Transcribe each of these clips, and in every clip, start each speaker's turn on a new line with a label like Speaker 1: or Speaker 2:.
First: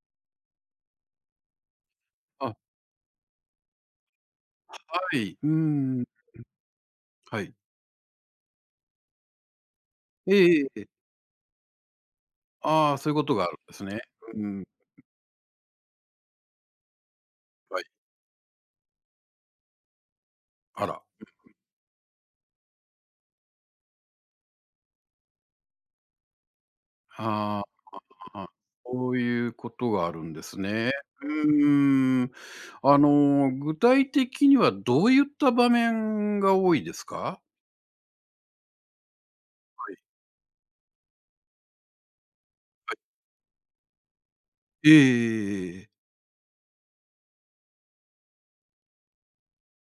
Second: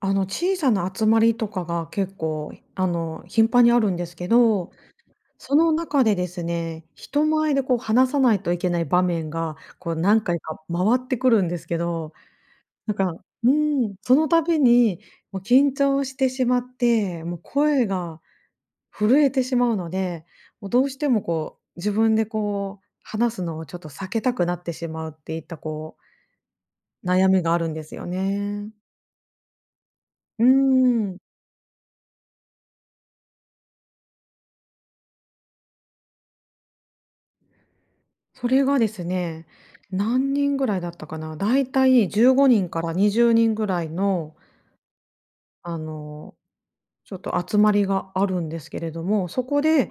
Speaker 1: 小さな集まりとかが結
Speaker 2: あ、
Speaker 1: 構、
Speaker 2: は
Speaker 1: 頻繁にあるんですけど、
Speaker 2: い。うー
Speaker 1: その
Speaker 2: ん、
Speaker 1: 中でですね、人
Speaker 2: はい。
Speaker 1: 前でこう話さないといけない場面が、こう何
Speaker 2: え
Speaker 1: 回
Speaker 2: ええ
Speaker 1: か
Speaker 2: え
Speaker 1: 回
Speaker 2: え
Speaker 1: っ
Speaker 2: え。
Speaker 1: てくるんですけど、な
Speaker 2: あ
Speaker 1: ん
Speaker 2: あ、そういう
Speaker 1: か、
Speaker 2: ことがあ
Speaker 1: う
Speaker 2: るんですね。
Speaker 1: その
Speaker 2: う
Speaker 1: 度
Speaker 2: ん、
Speaker 1: に、もう緊張してしまって、もう
Speaker 2: はい。
Speaker 1: 声が震えてしまうので、もうど
Speaker 2: あ
Speaker 1: うし
Speaker 2: ら。
Speaker 1: てもこう、自分でこう、話すのをちょっと避けたくなってしまうっていったこう、悩みがあ
Speaker 2: あ
Speaker 1: るんですよ
Speaker 2: あ、あ、
Speaker 1: ね。
Speaker 2: そういうことがあるんで
Speaker 1: うー
Speaker 2: すね。
Speaker 1: ん。
Speaker 2: うーん。具体的にはどういった場面が多いですか？
Speaker 1: それがですね、
Speaker 2: はい
Speaker 1: 何人ぐらいだったかな、だいたい15人から
Speaker 2: はい。
Speaker 1: 20人ぐらいの、
Speaker 2: えええええ
Speaker 1: あ
Speaker 2: えええ。
Speaker 1: の、ちょっと集まりがあるんですけれども、そこで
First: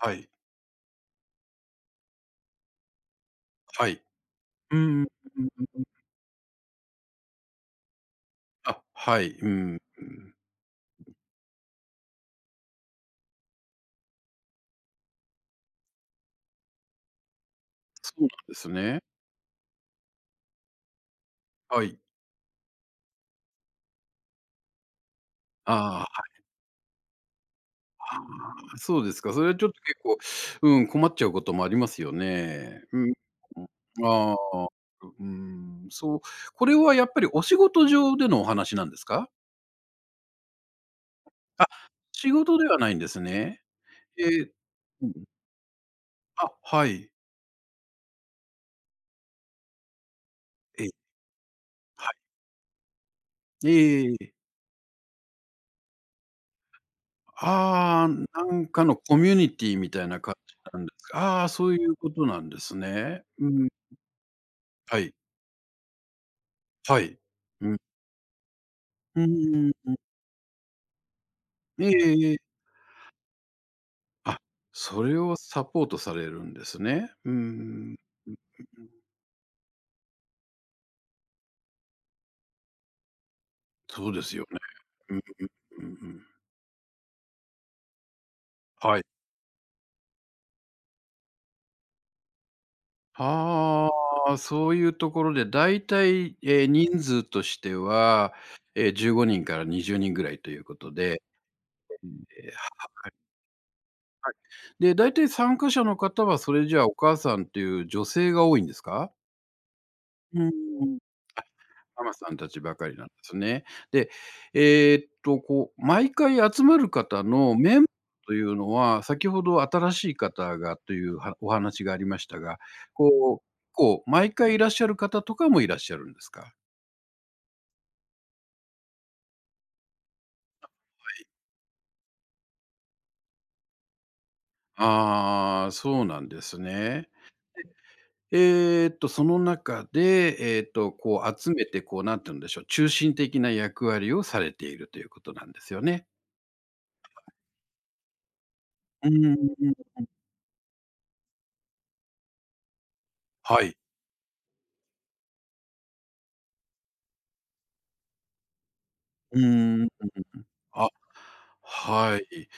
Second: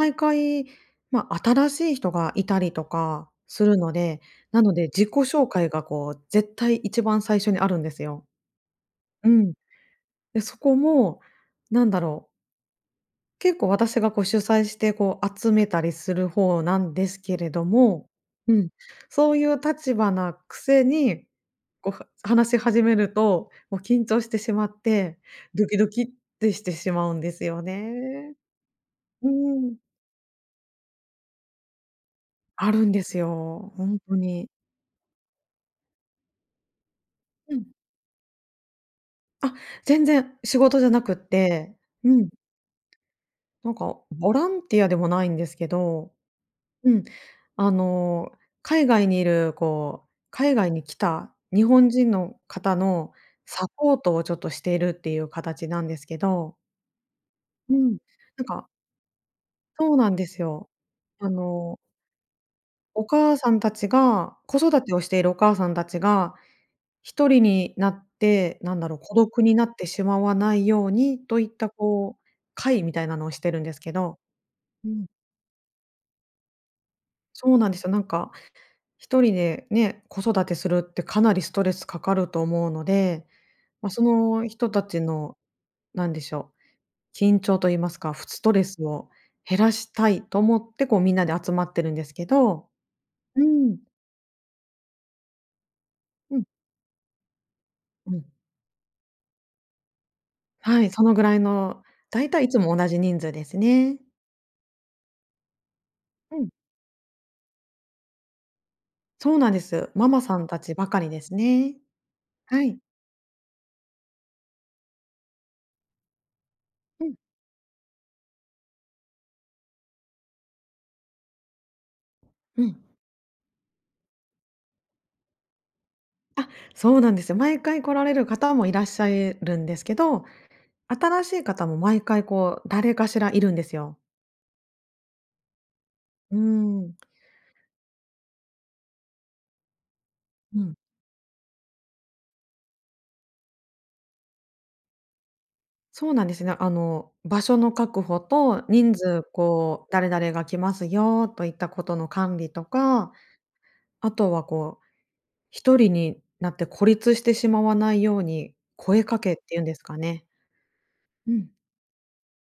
Speaker 2: はい、
Speaker 1: 回、まあ、新しい人がいたりとかする
Speaker 2: は
Speaker 1: の
Speaker 2: い。
Speaker 1: で、なの
Speaker 2: うん、
Speaker 1: で
Speaker 2: う
Speaker 1: 自
Speaker 2: ん
Speaker 1: 己
Speaker 2: うん
Speaker 1: 紹介
Speaker 2: うん。
Speaker 1: がこう絶対一番最初にあるんですよ。
Speaker 2: あ、は
Speaker 1: う
Speaker 2: い、う
Speaker 1: ん。
Speaker 2: ん、うん。
Speaker 1: で、そこも、なんだろう結構私がこう主催して、こう集めたりする方なんですけれども、
Speaker 2: そうなん
Speaker 1: う
Speaker 2: です
Speaker 1: ん、
Speaker 2: ね。
Speaker 1: そういう立場なくせに、
Speaker 2: は
Speaker 1: こう、
Speaker 2: い。
Speaker 1: 話し始めると、もう緊張してしまって、ドキド
Speaker 2: あ
Speaker 1: キっ
Speaker 2: あ、
Speaker 1: てしてしまうんですよ
Speaker 2: あ
Speaker 1: ね。
Speaker 2: あ、そうです
Speaker 1: う
Speaker 2: か。それはちょっ
Speaker 1: ん。
Speaker 2: と結構、うん、困っちゃうこともありますよ
Speaker 1: ある
Speaker 2: ね。
Speaker 1: ん
Speaker 2: う
Speaker 1: で
Speaker 2: ん。
Speaker 1: すよ、ほんと
Speaker 2: あ
Speaker 1: に。
Speaker 2: あ、うん、そう、これはやっぱりお
Speaker 1: う
Speaker 2: 仕
Speaker 1: ん。
Speaker 2: 事上でのお話なんですか？
Speaker 1: あ、全然仕事じゃなくっ
Speaker 2: あ、
Speaker 1: て、うん、
Speaker 2: 仕事ではないんですね。
Speaker 1: なんか
Speaker 2: え
Speaker 1: ボラ
Speaker 2: え、
Speaker 1: ンティアで
Speaker 2: う
Speaker 1: も
Speaker 2: ん。
Speaker 1: ないんですけど、
Speaker 2: あ、は
Speaker 1: うん。
Speaker 2: い。
Speaker 1: あの、海外にいる、こう、海外に
Speaker 2: ええ、
Speaker 1: 来た日本
Speaker 2: は
Speaker 1: 人
Speaker 2: い。
Speaker 1: の方のサ
Speaker 2: え
Speaker 1: ポート
Speaker 2: え
Speaker 1: をち
Speaker 2: え。
Speaker 1: ょっとしているっていう形なんですけど。うん。
Speaker 2: ああ、
Speaker 1: な
Speaker 2: な
Speaker 1: ん
Speaker 2: ん
Speaker 1: か
Speaker 2: かのコミュニティみ
Speaker 1: そう
Speaker 2: たい
Speaker 1: なん
Speaker 2: な
Speaker 1: で
Speaker 2: 感
Speaker 1: す
Speaker 2: じ
Speaker 1: よ。
Speaker 2: なんですか。
Speaker 1: あ
Speaker 2: ああ、そう
Speaker 1: の、
Speaker 2: いうことなんです
Speaker 1: お
Speaker 2: ね。
Speaker 1: 母
Speaker 2: う
Speaker 1: さん
Speaker 2: ん。
Speaker 1: たちが子育て
Speaker 2: は
Speaker 1: をし
Speaker 2: い。
Speaker 1: ているお母さんたちが、
Speaker 2: はい。
Speaker 1: 一人
Speaker 2: う
Speaker 1: に
Speaker 2: ん。
Speaker 1: なって、孤
Speaker 2: う
Speaker 1: 独にな
Speaker 2: ー
Speaker 1: って
Speaker 2: ん。
Speaker 1: しまわないようにといった
Speaker 2: えええ
Speaker 1: こう、
Speaker 2: えええ。
Speaker 1: 会みたいなのをしてるんですけど。
Speaker 2: あ、
Speaker 1: う
Speaker 2: そ
Speaker 1: ん。
Speaker 2: れをサポートされるんですね。う
Speaker 1: そうなんですよ、
Speaker 2: ん。
Speaker 1: 一人でね、子育てするってかなりストレスかかると思うので、まあ、そ
Speaker 2: そうですよ
Speaker 1: の
Speaker 2: ね。
Speaker 1: 人たち
Speaker 2: うん
Speaker 1: の、
Speaker 2: うんう
Speaker 1: なんで
Speaker 2: ん
Speaker 1: しょう、緊張と言いますか、ストレス
Speaker 2: はい。
Speaker 1: を減らしたいと思って、こうみんなで集まってるんですけど、うん、
Speaker 2: はあ、そういうところでだいたい、
Speaker 1: うん、
Speaker 2: え、人数として
Speaker 1: うん。
Speaker 2: は、15人から20人ぐらいというこ
Speaker 1: はい、
Speaker 2: と
Speaker 1: その
Speaker 2: で、
Speaker 1: ぐらいの、大体い
Speaker 2: え、はい
Speaker 1: つも同じ
Speaker 2: は
Speaker 1: 人
Speaker 2: い。
Speaker 1: 数ですね。
Speaker 2: で、だいたい参加者の方
Speaker 1: う
Speaker 2: は
Speaker 1: ん、
Speaker 2: それじゃあお母さんっていう女性が多いんですか？
Speaker 1: そうなんです。ママさ
Speaker 2: う
Speaker 1: んたちば
Speaker 2: ん。
Speaker 1: かりですね。
Speaker 2: ママさんたち
Speaker 1: は
Speaker 2: ば
Speaker 1: い。
Speaker 2: かりなんですね。で、えこう、毎回集まる
Speaker 1: うん、
Speaker 2: 方のメンバーというのは、先ほど新しい方がというはお話がありましたが、
Speaker 1: うん。
Speaker 2: こう、こう、毎回いらっしゃる方とかもいらっしゃるんです
Speaker 1: あ、
Speaker 2: か？
Speaker 1: そうなんですよ。毎回来られる方もいらっしゃるんですけど、新しい方も毎回こう、誰かしらいるんですよ。
Speaker 2: ああ、そうなん
Speaker 1: うー
Speaker 2: です
Speaker 1: ん。
Speaker 2: ね。その中で、
Speaker 1: うん。
Speaker 2: こう集めて、こう、なんて言うんでしょう、中心的な役割をされているということなんですよね。
Speaker 1: そうなんですね。場所の確保と、人
Speaker 2: うー
Speaker 1: 数
Speaker 2: ん、
Speaker 1: こう、誰々が来ますよといったことの管理とか、
Speaker 2: はい。
Speaker 1: あとはこう、一人になって孤立してしまわないように、声かけっ
Speaker 2: う
Speaker 1: ていうんです
Speaker 2: ーん。
Speaker 1: かね。
Speaker 2: あ、
Speaker 1: うん。
Speaker 2: はい。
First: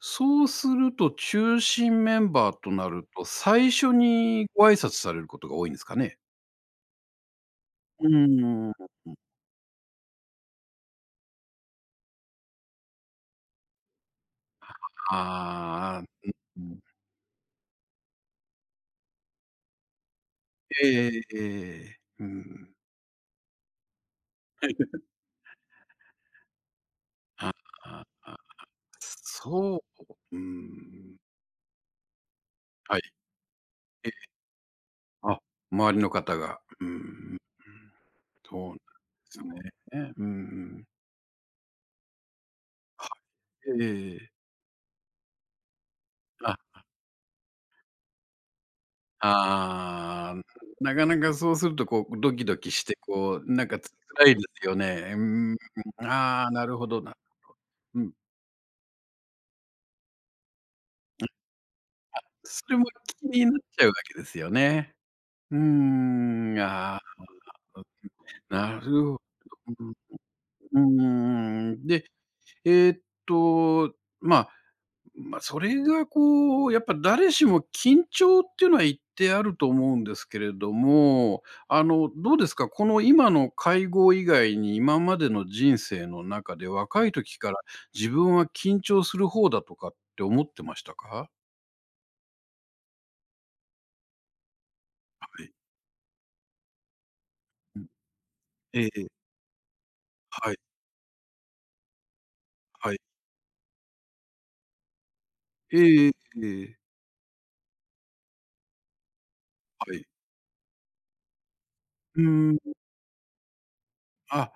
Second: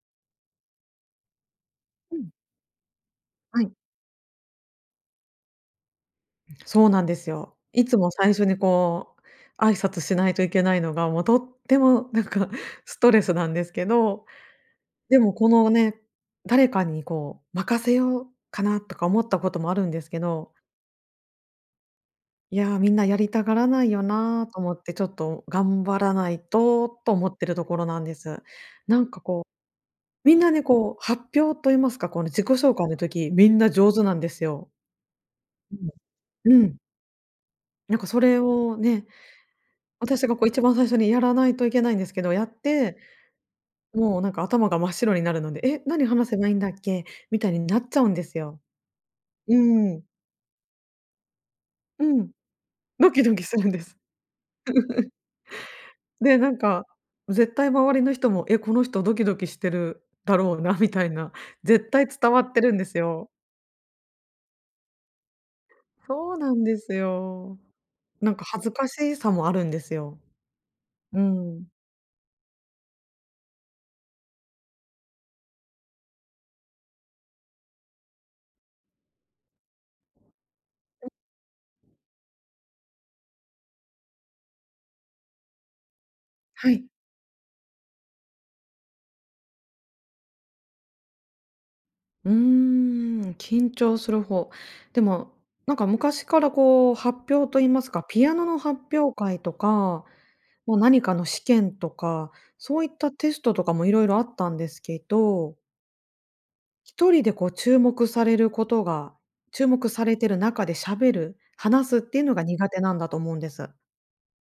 Speaker 2: そうすると、中心
Speaker 1: う
Speaker 2: メ
Speaker 1: ん。
Speaker 2: ンバーとなると、
Speaker 1: は
Speaker 2: 最
Speaker 1: い。
Speaker 2: 初にご挨拶されることが多いんですかね？
Speaker 1: そうなんですよ。いつ
Speaker 2: う
Speaker 1: も最初に
Speaker 2: ーん。
Speaker 1: こう、挨拶しないといけないのが、もうとってもなんか ストレスなんですけど、でも、このね、
Speaker 2: ああ、う
Speaker 1: 誰
Speaker 2: ん。
Speaker 1: かにこう、任せようかなとか思ったこともあるんですけど、
Speaker 2: ええええええ。う
Speaker 1: い
Speaker 2: ん。
Speaker 1: や、みんなやりたがらないよなと思って、ちょっと頑張らないと、と思って
Speaker 2: あ
Speaker 1: るところな
Speaker 2: あ、
Speaker 1: んで
Speaker 2: あ、
Speaker 1: す。こ
Speaker 2: そう、
Speaker 1: う、み
Speaker 2: うー
Speaker 1: んなね、こう、
Speaker 2: ん。
Speaker 1: 発表と言いますか、この自己紹介の
Speaker 2: はい。
Speaker 1: 時、みんな上手
Speaker 2: え
Speaker 1: な
Speaker 2: え。
Speaker 1: んですよ。
Speaker 2: あ、
Speaker 1: うん。
Speaker 2: 周りの方が。
Speaker 1: うん。
Speaker 2: うんうんうん。
Speaker 1: それ
Speaker 2: そうなん
Speaker 1: を
Speaker 2: で
Speaker 1: ね、
Speaker 2: すね。うんう
Speaker 1: 私がこう一番
Speaker 2: ん。
Speaker 1: 最初にやらないといけないんですけど、やって、
Speaker 2: はい。えええ
Speaker 1: もう
Speaker 2: え。
Speaker 1: なんか頭が真っ白になるので、何話せばいいんだ
Speaker 2: あ
Speaker 1: っけみたいになっちゃうんですよ。うん。
Speaker 2: ああ、なかなかそうすると
Speaker 1: う
Speaker 2: こう
Speaker 1: ん。
Speaker 2: ドキドキして、
Speaker 1: ドキド
Speaker 2: こ
Speaker 1: キ
Speaker 2: う
Speaker 1: す
Speaker 2: な
Speaker 1: る
Speaker 2: ん
Speaker 1: ん
Speaker 2: か
Speaker 1: で
Speaker 2: つ
Speaker 1: す。
Speaker 2: 辛いですよね。うーん、
Speaker 1: で、
Speaker 2: ああ、なるほどな。
Speaker 1: 絶対周
Speaker 2: う
Speaker 1: りの
Speaker 2: ん。
Speaker 1: 人も、え、この人ドキドキしてるだろうなみたいな、絶対伝わって
Speaker 2: そ
Speaker 1: る
Speaker 2: れ
Speaker 1: んで
Speaker 2: も
Speaker 1: す
Speaker 2: 気
Speaker 1: よ。
Speaker 2: になっちゃうわけですよね。うー
Speaker 1: そうな
Speaker 2: ん、
Speaker 1: んです
Speaker 2: ああ、
Speaker 1: よ。なんか恥ず
Speaker 2: なる
Speaker 1: か
Speaker 2: ほ
Speaker 1: し
Speaker 2: ど。
Speaker 1: さもあるんですよ。
Speaker 2: う
Speaker 1: うん。
Speaker 2: ん、うーん。で、えっと、まあまあ、それがこう、やっぱ誰しも緊張っていうのは一定あると思うんですけれども、どうですか？この今の会合以外に、今までの人生の中で、
Speaker 1: はい。
Speaker 2: 若い時から自分は緊張する方だとかって思ってましたか？
Speaker 1: うーん、緊張する方。で
Speaker 2: は
Speaker 1: も、
Speaker 2: い。
Speaker 1: なんか昔からこう発表と言いま
Speaker 2: う
Speaker 1: すか、ピアノの発
Speaker 2: ん。ええ
Speaker 1: 表会とか、
Speaker 2: はい、
Speaker 1: ま、何かの試験とか、そういっ
Speaker 2: はい。
Speaker 1: たテストとかも色々あったんですけど、
Speaker 2: えええええ。
Speaker 1: 一人でこう注目されることが注目
Speaker 2: はい。
Speaker 1: されてる中で喋る、話すって
Speaker 2: う
Speaker 1: いうのが
Speaker 2: ー
Speaker 1: 苦
Speaker 2: ん。
Speaker 1: 手なんだと思うんです。
Speaker 2: あ、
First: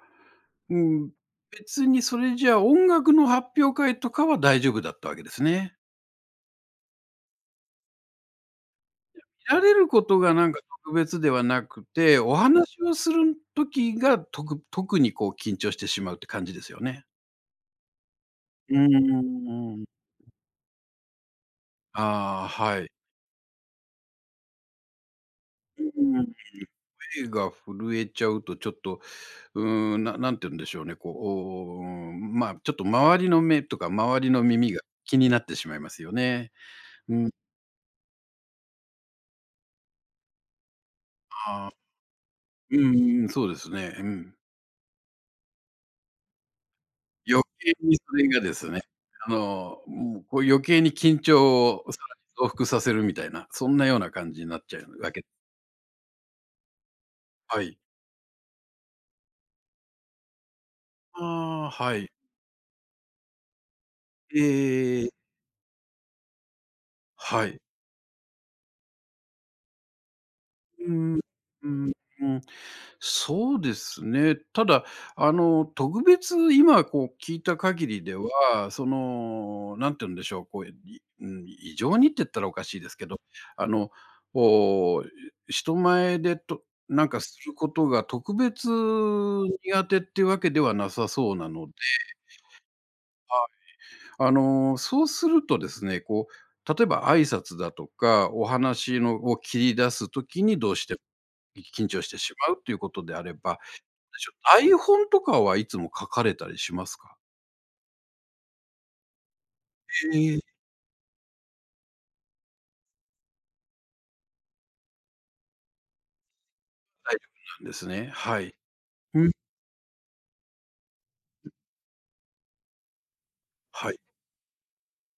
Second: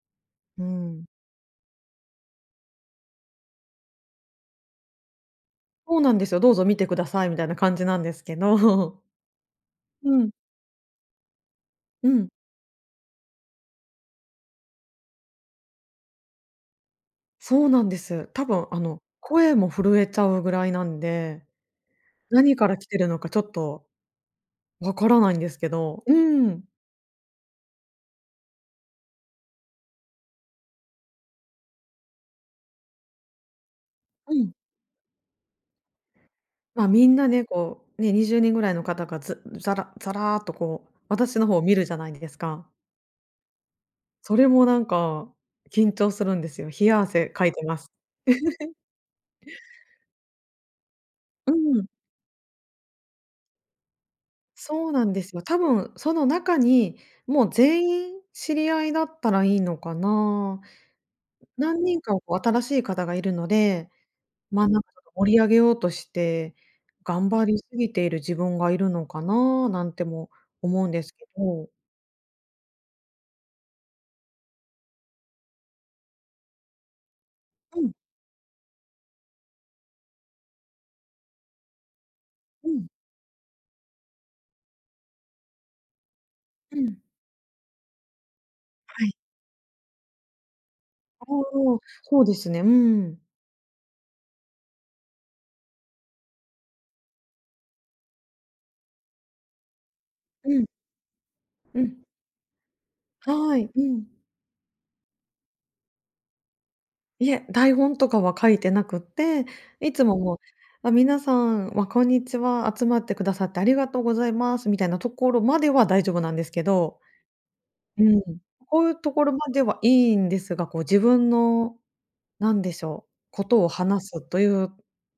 Speaker 1: う
Speaker 2: う
Speaker 1: ん。
Speaker 2: ん。別にそれじゃあ、音楽の発表会とかは大丈夫だったわけですね。
Speaker 1: そうなんですよ。どうぞ見てくださいみたいな感じなんですけど。
Speaker 2: られるこ
Speaker 1: う
Speaker 2: と
Speaker 1: ん、
Speaker 2: がなんか特別ではなく
Speaker 1: う
Speaker 2: て、
Speaker 1: ん。
Speaker 2: お話をする時が、特にこう緊張してしまうって感じですよね。
Speaker 1: そうなんです。多分
Speaker 2: う
Speaker 1: あの、
Speaker 2: ー
Speaker 1: 声も
Speaker 2: ん。
Speaker 1: 震えちゃうぐらいなんで、
Speaker 2: ああ、
Speaker 1: 何から
Speaker 2: は
Speaker 1: 来
Speaker 2: い。
Speaker 1: てるのかちょっとわからないんですけ
Speaker 2: う
Speaker 1: ど。う
Speaker 2: ん。
Speaker 1: ん。
Speaker 2: 手が震えちゃうとちょっと、うーん、んて言うんでしょうね、こう、おお、まあ、ちょっと周りの目とか周り
Speaker 1: う
Speaker 2: の
Speaker 1: ん。
Speaker 2: 耳が気になってしまいますよね。
Speaker 1: ま、み
Speaker 2: う
Speaker 1: んな
Speaker 2: ん、
Speaker 1: ね、こう、ね、20人ぐらいの方がずざらざらーっとこう、私の方を
Speaker 2: ああ、
Speaker 1: 見るじゃないですか。
Speaker 2: うんうん、そうですね。うん
Speaker 1: それもなんか、緊張するんですよ。冷や汗
Speaker 2: 余
Speaker 1: かいて
Speaker 2: 計
Speaker 1: ます。
Speaker 2: にそれがですね、もうこう余計に緊
Speaker 1: う
Speaker 2: 張
Speaker 1: ん。
Speaker 2: をさらに増幅させるみたいな、そんなような感じになっちゃ
Speaker 1: そう
Speaker 2: う
Speaker 1: な
Speaker 2: わ
Speaker 1: んで
Speaker 2: け
Speaker 1: すよ。多分その中に、もう
Speaker 2: はい。
Speaker 1: 全員知り合いだったらいいのかな。
Speaker 2: ああ、
Speaker 1: 何
Speaker 2: は
Speaker 1: 人
Speaker 2: い。
Speaker 1: かこう新しい方がいるので、
Speaker 2: え
Speaker 1: ま、なんかち
Speaker 2: え
Speaker 1: ょ
Speaker 2: え
Speaker 1: っと
Speaker 2: え。
Speaker 1: 盛り上げようとして、頑張
Speaker 2: は
Speaker 1: り
Speaker 2: い。
Speaker 1: すぎている自分がいるのかな、なんても思うん
Speaker 2: う
Speaker 1: です
Speaker 2: ん、
Speaker 1: け
Speaker 2: う
Speaker 1: ど。
Speaker 2: ん、うん。そうですね。ただ、特別今こう聞いた
Speaker 1: う
Speaker 2: 限
Speaker 1: ん、
Speaker 2: りでは、その、なんて言うんでしょう、こう、いうん、異常にって言ったらおか
Speaker 1: う
Speaker 2: しい
Speaker 1: ん、
Speaker 2: ですけど、あの、こう、人前でと
Speaker 1: うん。
Speaker 2: なんかすることが特別
Speaker 1: はい。
Speaker 2: 苦手っていうわけではなさ
Speaker 1: ああ、
Speaker 2: そうなの
Speaker 1: そうですね。うん。
Speaker 2: そうするとですね、こう、例えば挨拶だとか、お話のを切り出すとき
Speaker 1: う
Speaker 2: に
Speaker 1: ん、
Speaker 2: どうしても、
Speaker 1: う
Speaker 2: 緊
Speaker 1: ん。
Speaker 2: 張してしまうということであれば、
Speaker 1: はい、うん。
Speaker 2: ちょ台本とかはいつも書かれたりしますか？
Speaker 1: いえ、台本とかは書いてなくって、
Speaker 2: え
Speaker 1: いつ
Speaker 2: え、
Speaker 1: もも
Speaker 2: 大
Speaker 1: う、
Speaker 2: 丈
Speaker 1: あ、皆さん、ま、こんにちは、集まってくださってありがとうございますみたいなところまでは大丈夫なんですけ
Speaker 2: 夫
Speaker 1: ど、
Speaker 2: なんです
Speaker 1: う
Speaker 2: ね。
Speaker 1: ん、
Speaker 2: はい。
Speaker 1: こういうと
Speaker 2: う
Speaker 1: こ
Speaker 2: ん、
Speaker 1: ろまではいいんですが、こう自分の、なんでしょう、ことを
Speaker 2: はい、
Speaker 1: 話すという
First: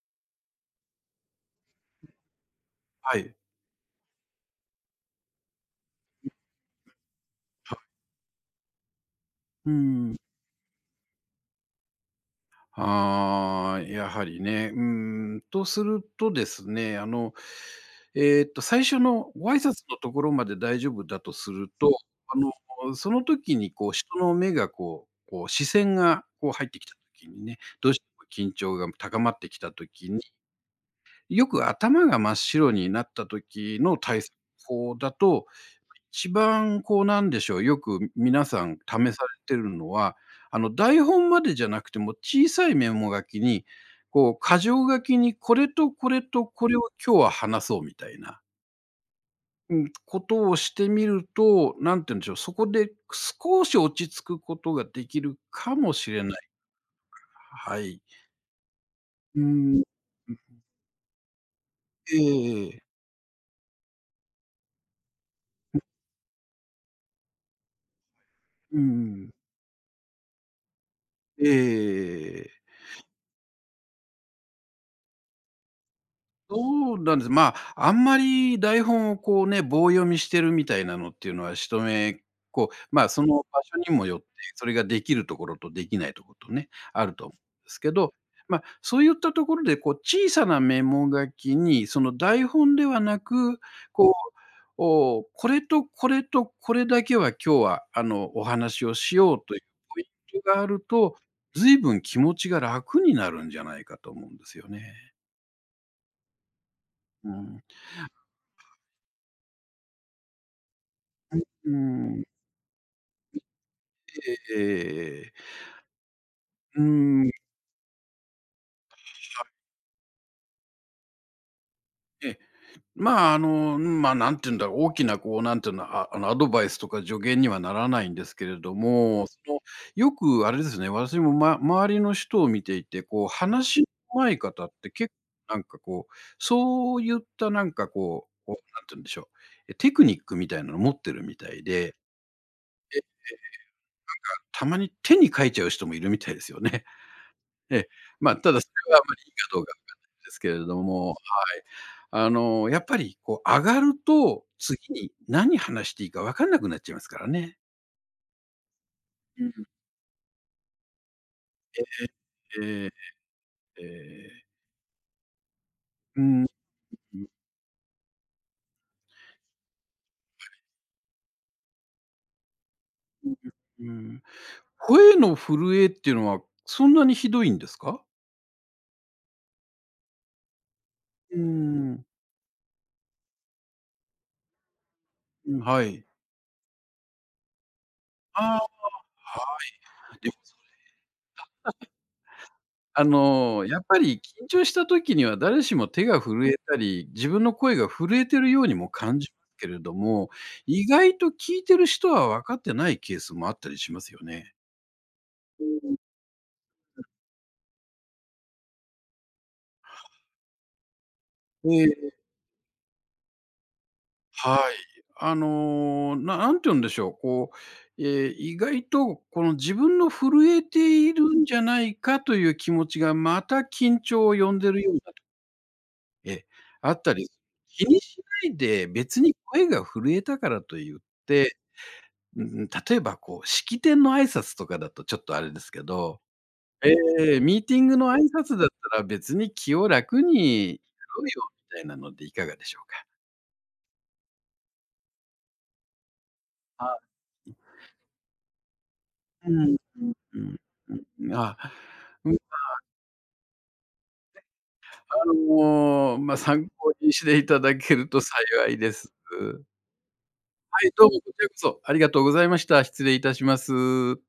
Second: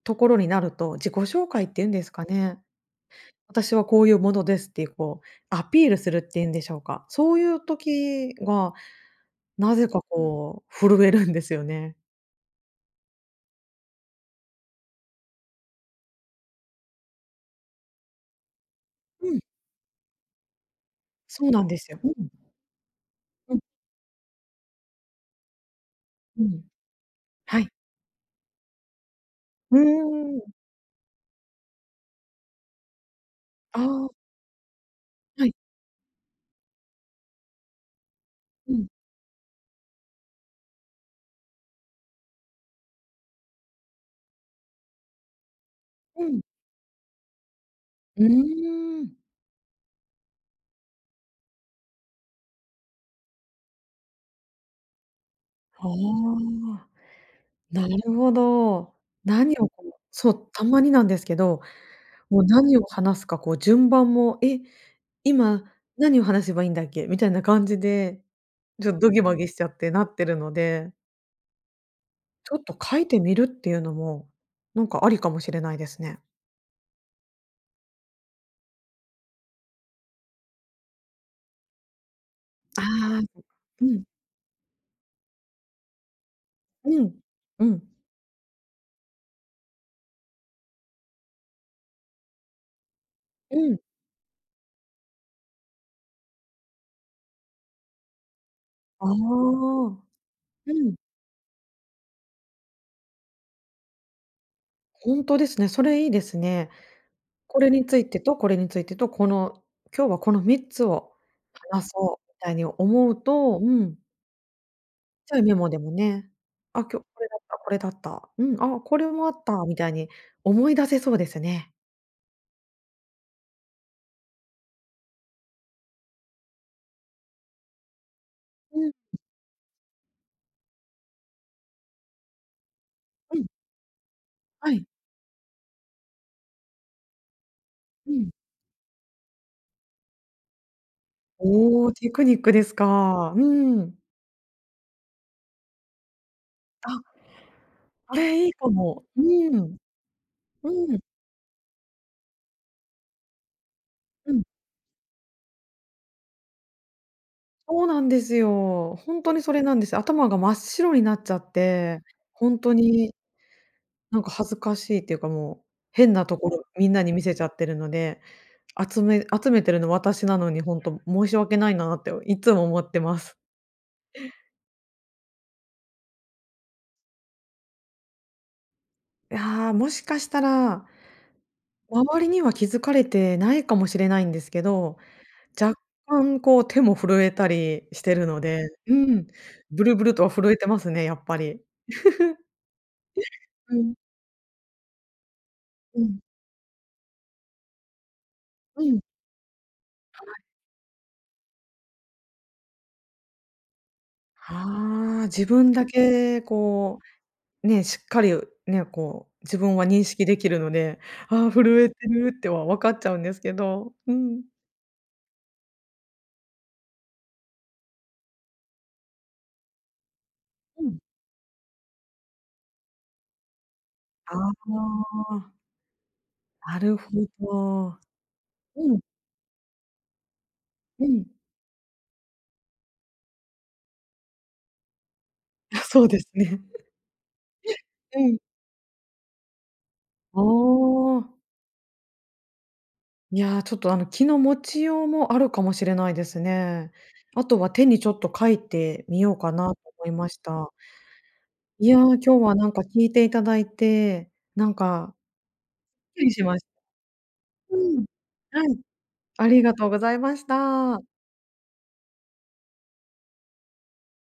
Speaker 1: ところになると、自己紹介っていうんですかね。
Speaker 2: はい、
Speaker 1: 私はこういうものですっていうこう、アピールするっていうんでしょうか。そういう
Speaker 2: は
Speaker 1: 時が
Speaker 2: う
Speaker 1: なぜか
Speaker 2: ん。
Speaker 1: こう震えるんですよね。
Speaker 2: ああ、やはりね。うーん、とするとですね、最初
Speaker 1: う
Speaker 2: の
Speaker 1: ん、
Speaker 2: ご挨拶のところまで大丈夫だと
Speaker 1: そ
Speaker 2: す
Speaker 1: うなん
Speaker 2: る
Speaker 1: で
Speaker 2: と、
Speaker 1: すよ。うん。
Speaker 2: あその
Speaker 1: う
Speaker 2: 時
Speaker 1: ん。
Speaker 2: にこう人の目がこうこう視線が
Speaker 1: う
Speaker 2: こう
Speaker 1: ん、
Speaker 2: 入ってきた時にね、
Speaker 1: はい。
Speaker 2: どうしても緊張が高まってきた
Speaker 1: うー
Speaker 2: 時に、
Speaker 1: ん。
Speaker 2: よく頭が真っ白になった時
Speaker 1: あ
Speaker 2: の対
Speaker 1: あ、
Speaker 2: 策法だと
Speaker 1: はい。
Speaker 2: 一番こうなんでしょう、よく皆さ
Speaker 1: う
Speaker 2: ん
Speaker 1: ん。
Speaker 2: 試されてるのは、台本までじゃなくても小さいメモ書きに、こう箇条書きにこれとこれ
Speaker 1: うん。
Speaker 2: とこれを今日は話そうみたい
Speaker 1: う
Speaker 2: な、
Speaker 1: ーん。
Speaker 2: うん、ことをしてみると、なんて言うんでしょう、そこで少し落ち着くことができるか
Speaker 1: あ
Speaker 2: もしれない。
Speaker 1: あ、
Speaker 2: は
Speaker 1: な
Speaker 2: い。
Speaker 1: るほど。
Speaker 2: う
Speaker 1: 何を
Speaker 2: ん。
Speaker 1: こうそう、たまになんですけど、もう何
Speaker 2: ええ
Speaker 1: を話すか、こう順番も、今何を話せばいいんだっけみたいな感じで、
Speaker 2: う
Speaker 1: ちょっとドギ
Speaker 2: ん
Speaker 1: マギしちゃってなってるので、
Speaker 2: えええええ
Speaker 1: ちょっ
Speaker 2: え。
Speaker 1: と書いてみるっていうのも、なんかありかもしれないですね。
Speaker 2: そうなんです。まあ、あんまり台本をこうね、棒読みしてるみたいなのっていうのは、しとめこう、まあ、
Speaker 1: あ
Speaker 2: その
Speaker 1: あ、
Speaker 2: 場
Speaker 1: う
Speaker 2: 所に
Speaker 1: ん、
Speaker 2: もよって、それができるところとできないところとね、
Speaker 1: う
Speaker 2: ある
Speaker 1: ん、
Speaker 2: と思うん
Speaker 1: う
Speaker 2: です
Speaker 1: ん、
Speaker 2: けど、まあ、そういったところで、こう小さなメモ書きに、その台本ではな
Speaker 1: う
Speaker 2: く、
Speaker 1: ん。
Speaker 2: こう、これとこれとこれだけは今日は、お話を
Speaker 1: ああ、
Speaker 2: しようという
Speaker 1: う
Speaker 2: ポイントがある
Speaker 1: ん。
Speaker 2: と、ずいぶん気持ちが楽になるんじゃないかと思うんですよね。
Speaker 1: ほんとですね、それいいですね。
Speaker 2: う
Speaker 1: こ
Speaker 2: ん。
Speaker 1: れについてと、これについてと、今日はこの3つを
Speaker 2: うー
Speaker 1: 話そ
Speaker 2: ん。
Speaker 1: うみたいに思うと、うん、
Speaker 2: ええ
Speaker 1: ちょいメモでもね、
Speaker 2: う
Speaker 1: あ、
Speaker 2: ー
Speaker 1: 今日これ
Speaker 2: ん。
Speaker 1: だった、これだった、うん、あ、これもあったみたいに思い出せそうですね。
Speaker 2: え、まあ、まあ、なんていうんだろう、大きなこう、なんていうの、アドバイスとか助言にはならないんですけれど
Speaker 1: うん、
Speaker 2: も、その、よくあれですね、私も、ま周りの人を見ていて、こう、
Speaker 1: うん、
Speaker 2: 話の上手い方っ
Speaker 1: はい、
Speaker 2: て結構なんかこう、そういったなんか
Speaker 1: う
Speaker 2: こ
Speaker 1: ん。
Speaker 2: う、こう、なんて言うんでしょう、え、テクニックみたいなの持ってるみたい
Speaker 1: おお、
Speaker 2: で、
Speaker 1: テクニックです
Speaker 2: え、
Speaker 1: か。うん。
Speaker 2: たまに手に書いちゃう人もいるみたいですよね。
Speaker 1: あ、
Speaker 2: ええ、
Speaker 1: そ
Speaker 2: まあ、
Speaker 1: れい
Speaker 2: た
Speaker 1: い
Speaker 2: だそ
Speaker 1: か
Speaker 2: れはあ
Speaker 1: も。
Speaker 2: まり
Speaker 1: う
Speaker 2: いいかどうか
Speaker 1: ん、
Speaker 2: わかんないですけれ
Speaker 1: う
Speaker 2: ど
Speaker 1: ん、
Speaker 2: も。やっぱりこう上がる
Speaker 1: うん。
Speaker 2: と、次に何話していいか分かんなくなっちゃいますからね。
Speaker 1: そうなんですよ。ほんとに
Speaker 2: う
Speaker 1: そ
Speaker 2: ん。
Speaker 1: れなんです。頭が真っ白になっちゃって、ほんと
Speaker 2: ええ、
Speaker 1: に
Speaker 2: え
Speaker 1: なんか
Speaker 2: え、
Speaker 1: 恥ずかしいっていうか、もう、変
Speaker 2: う
Speaker 1: なと
Speaker 2: ん、
Speaker 1: ころみんなに
Speaker 2: う
Speaker 1: 見
Speaker 2: ん
Speaker 1: せちゃってるので、集めてるの私なのにほんと申し訳ないなっていつも思ってます。
Speaker 2: うん、うん。声の震えっていうのは、そんなにひどいんですか？
Speaker 1: いや、もしかしたら、
Speaker 2: うーん、
Speaker 1: 周りには気づかれてないかもしれないんですけど、
Speaker 2: うん、
Speaker 1: 若
Speaker 2: はい。
Speaker 1: 干こう手も震えたりしてるの
Speaker 2: あ
Speaker 1: で、
Speaker 2: あ、
Speaker 1: うん、ブルブルと
Speaker 2: で
Speaker 1: は
Speaker 2: も、
Speaker 1: 震えてますね、やっぱり。う
Speaker 2: やっ
Speaker 1: ん、
Speaker 2: ぱり緊張した時には誰しも
Speaker 1: う
Speaker 2: 手
Speaker 1: ん、
Speaker 2: が震えたり、自分の声が震えてるように
Speaker 1: う
Speaker 2: も
Speaker 1: ん。
Speaker 2: 感じますけれども、意外と聞いてる人は分かってないケースもあったりしますよね。
Speaker 1: ああ、自
Speaker 2: う
Speaker 1: 分だ
Speaker 2: ん。
Speaker 1: けこうね、しっかりね、こう、自分は認識できるので、ああ、
Speaker 2: え
Speaker 1: 震えて
Speaker 2: え。
Speaker 1: るっては分かっちゃうんですけど、うん。
Speaker 2: はい。んて言うんでしょう、こう、意外とこの自分の震え
Speaker 1: うん。
Speaker 2: ているんじゃないかという気持ちが、また緊張を呼んでるような
Speaker 1: ああ、
Speaker 2: ええ、
Speaker 1: な
Speaker 2: あ
Speaker 1: る
Speaker 2: っ
Speaker 1: ほ
Speaker 2: たり、気
Speaker 1: ど。
Speaker 2: にしないで
Speaker 1: うん、
Speaker 2: 別に声が震えたからと言っ
Speaker 1: うん。
Speaker 2: て、うん例えばこう式典の挨拶とかだとちょっとあれですけ
Speaker 1: そう
Speaker 2: ど、
Speaker 1: ですね。
Speaker 2: えミーティングの挨
Speaker 1: うん。
Speaker 2: 拶だったら別に気を楽
Speaker 1: あ
Speaker 2: にや
Speaker 1: あ、
Speaker 2: ろうよみたいなのでいかがでしょうか？
Speaker 1: いや、ちょっと、気の持ちようもあるかもしれないです
Speaker 2: は
Speaker 1: ね。
Speaker 2: い。
Speaker 1: あとは手にちょっと書いてみよう
Speaker 2: う
Speaker 1: かな
Speaker 2: ん。
Speaker 1: と思いま
Speaker 2: う
Speaker 1: し
Speaker 2: ん。
Speaker 1: た。
Speaker 2: うん。あ、
Speaker 1: いや、今日
Speaker 2: うん、
Speaker 1: はなんか聞いていただいて、なんか
Speaker 2: あ
Speaker 1: すっきり
Speaker 2: ま、
Speaker 1: しまし
Speaker 2: 参
Speaker 1: た。
Speaker 2: 考にしていただ
Speaker 1: う
Speaker 2: け
Speaker 1: ん。
Speaker 2: ると幸
Speaker 1: は
Speaker 2: い
Speaker 1: い。
Speaker 2: です。
Speaker 1: ありがとうございまし
Speaker 2: はい、
Speaker 1: た。
Speaker 2: どうもこちらこそありがとうございました。失礼いたします。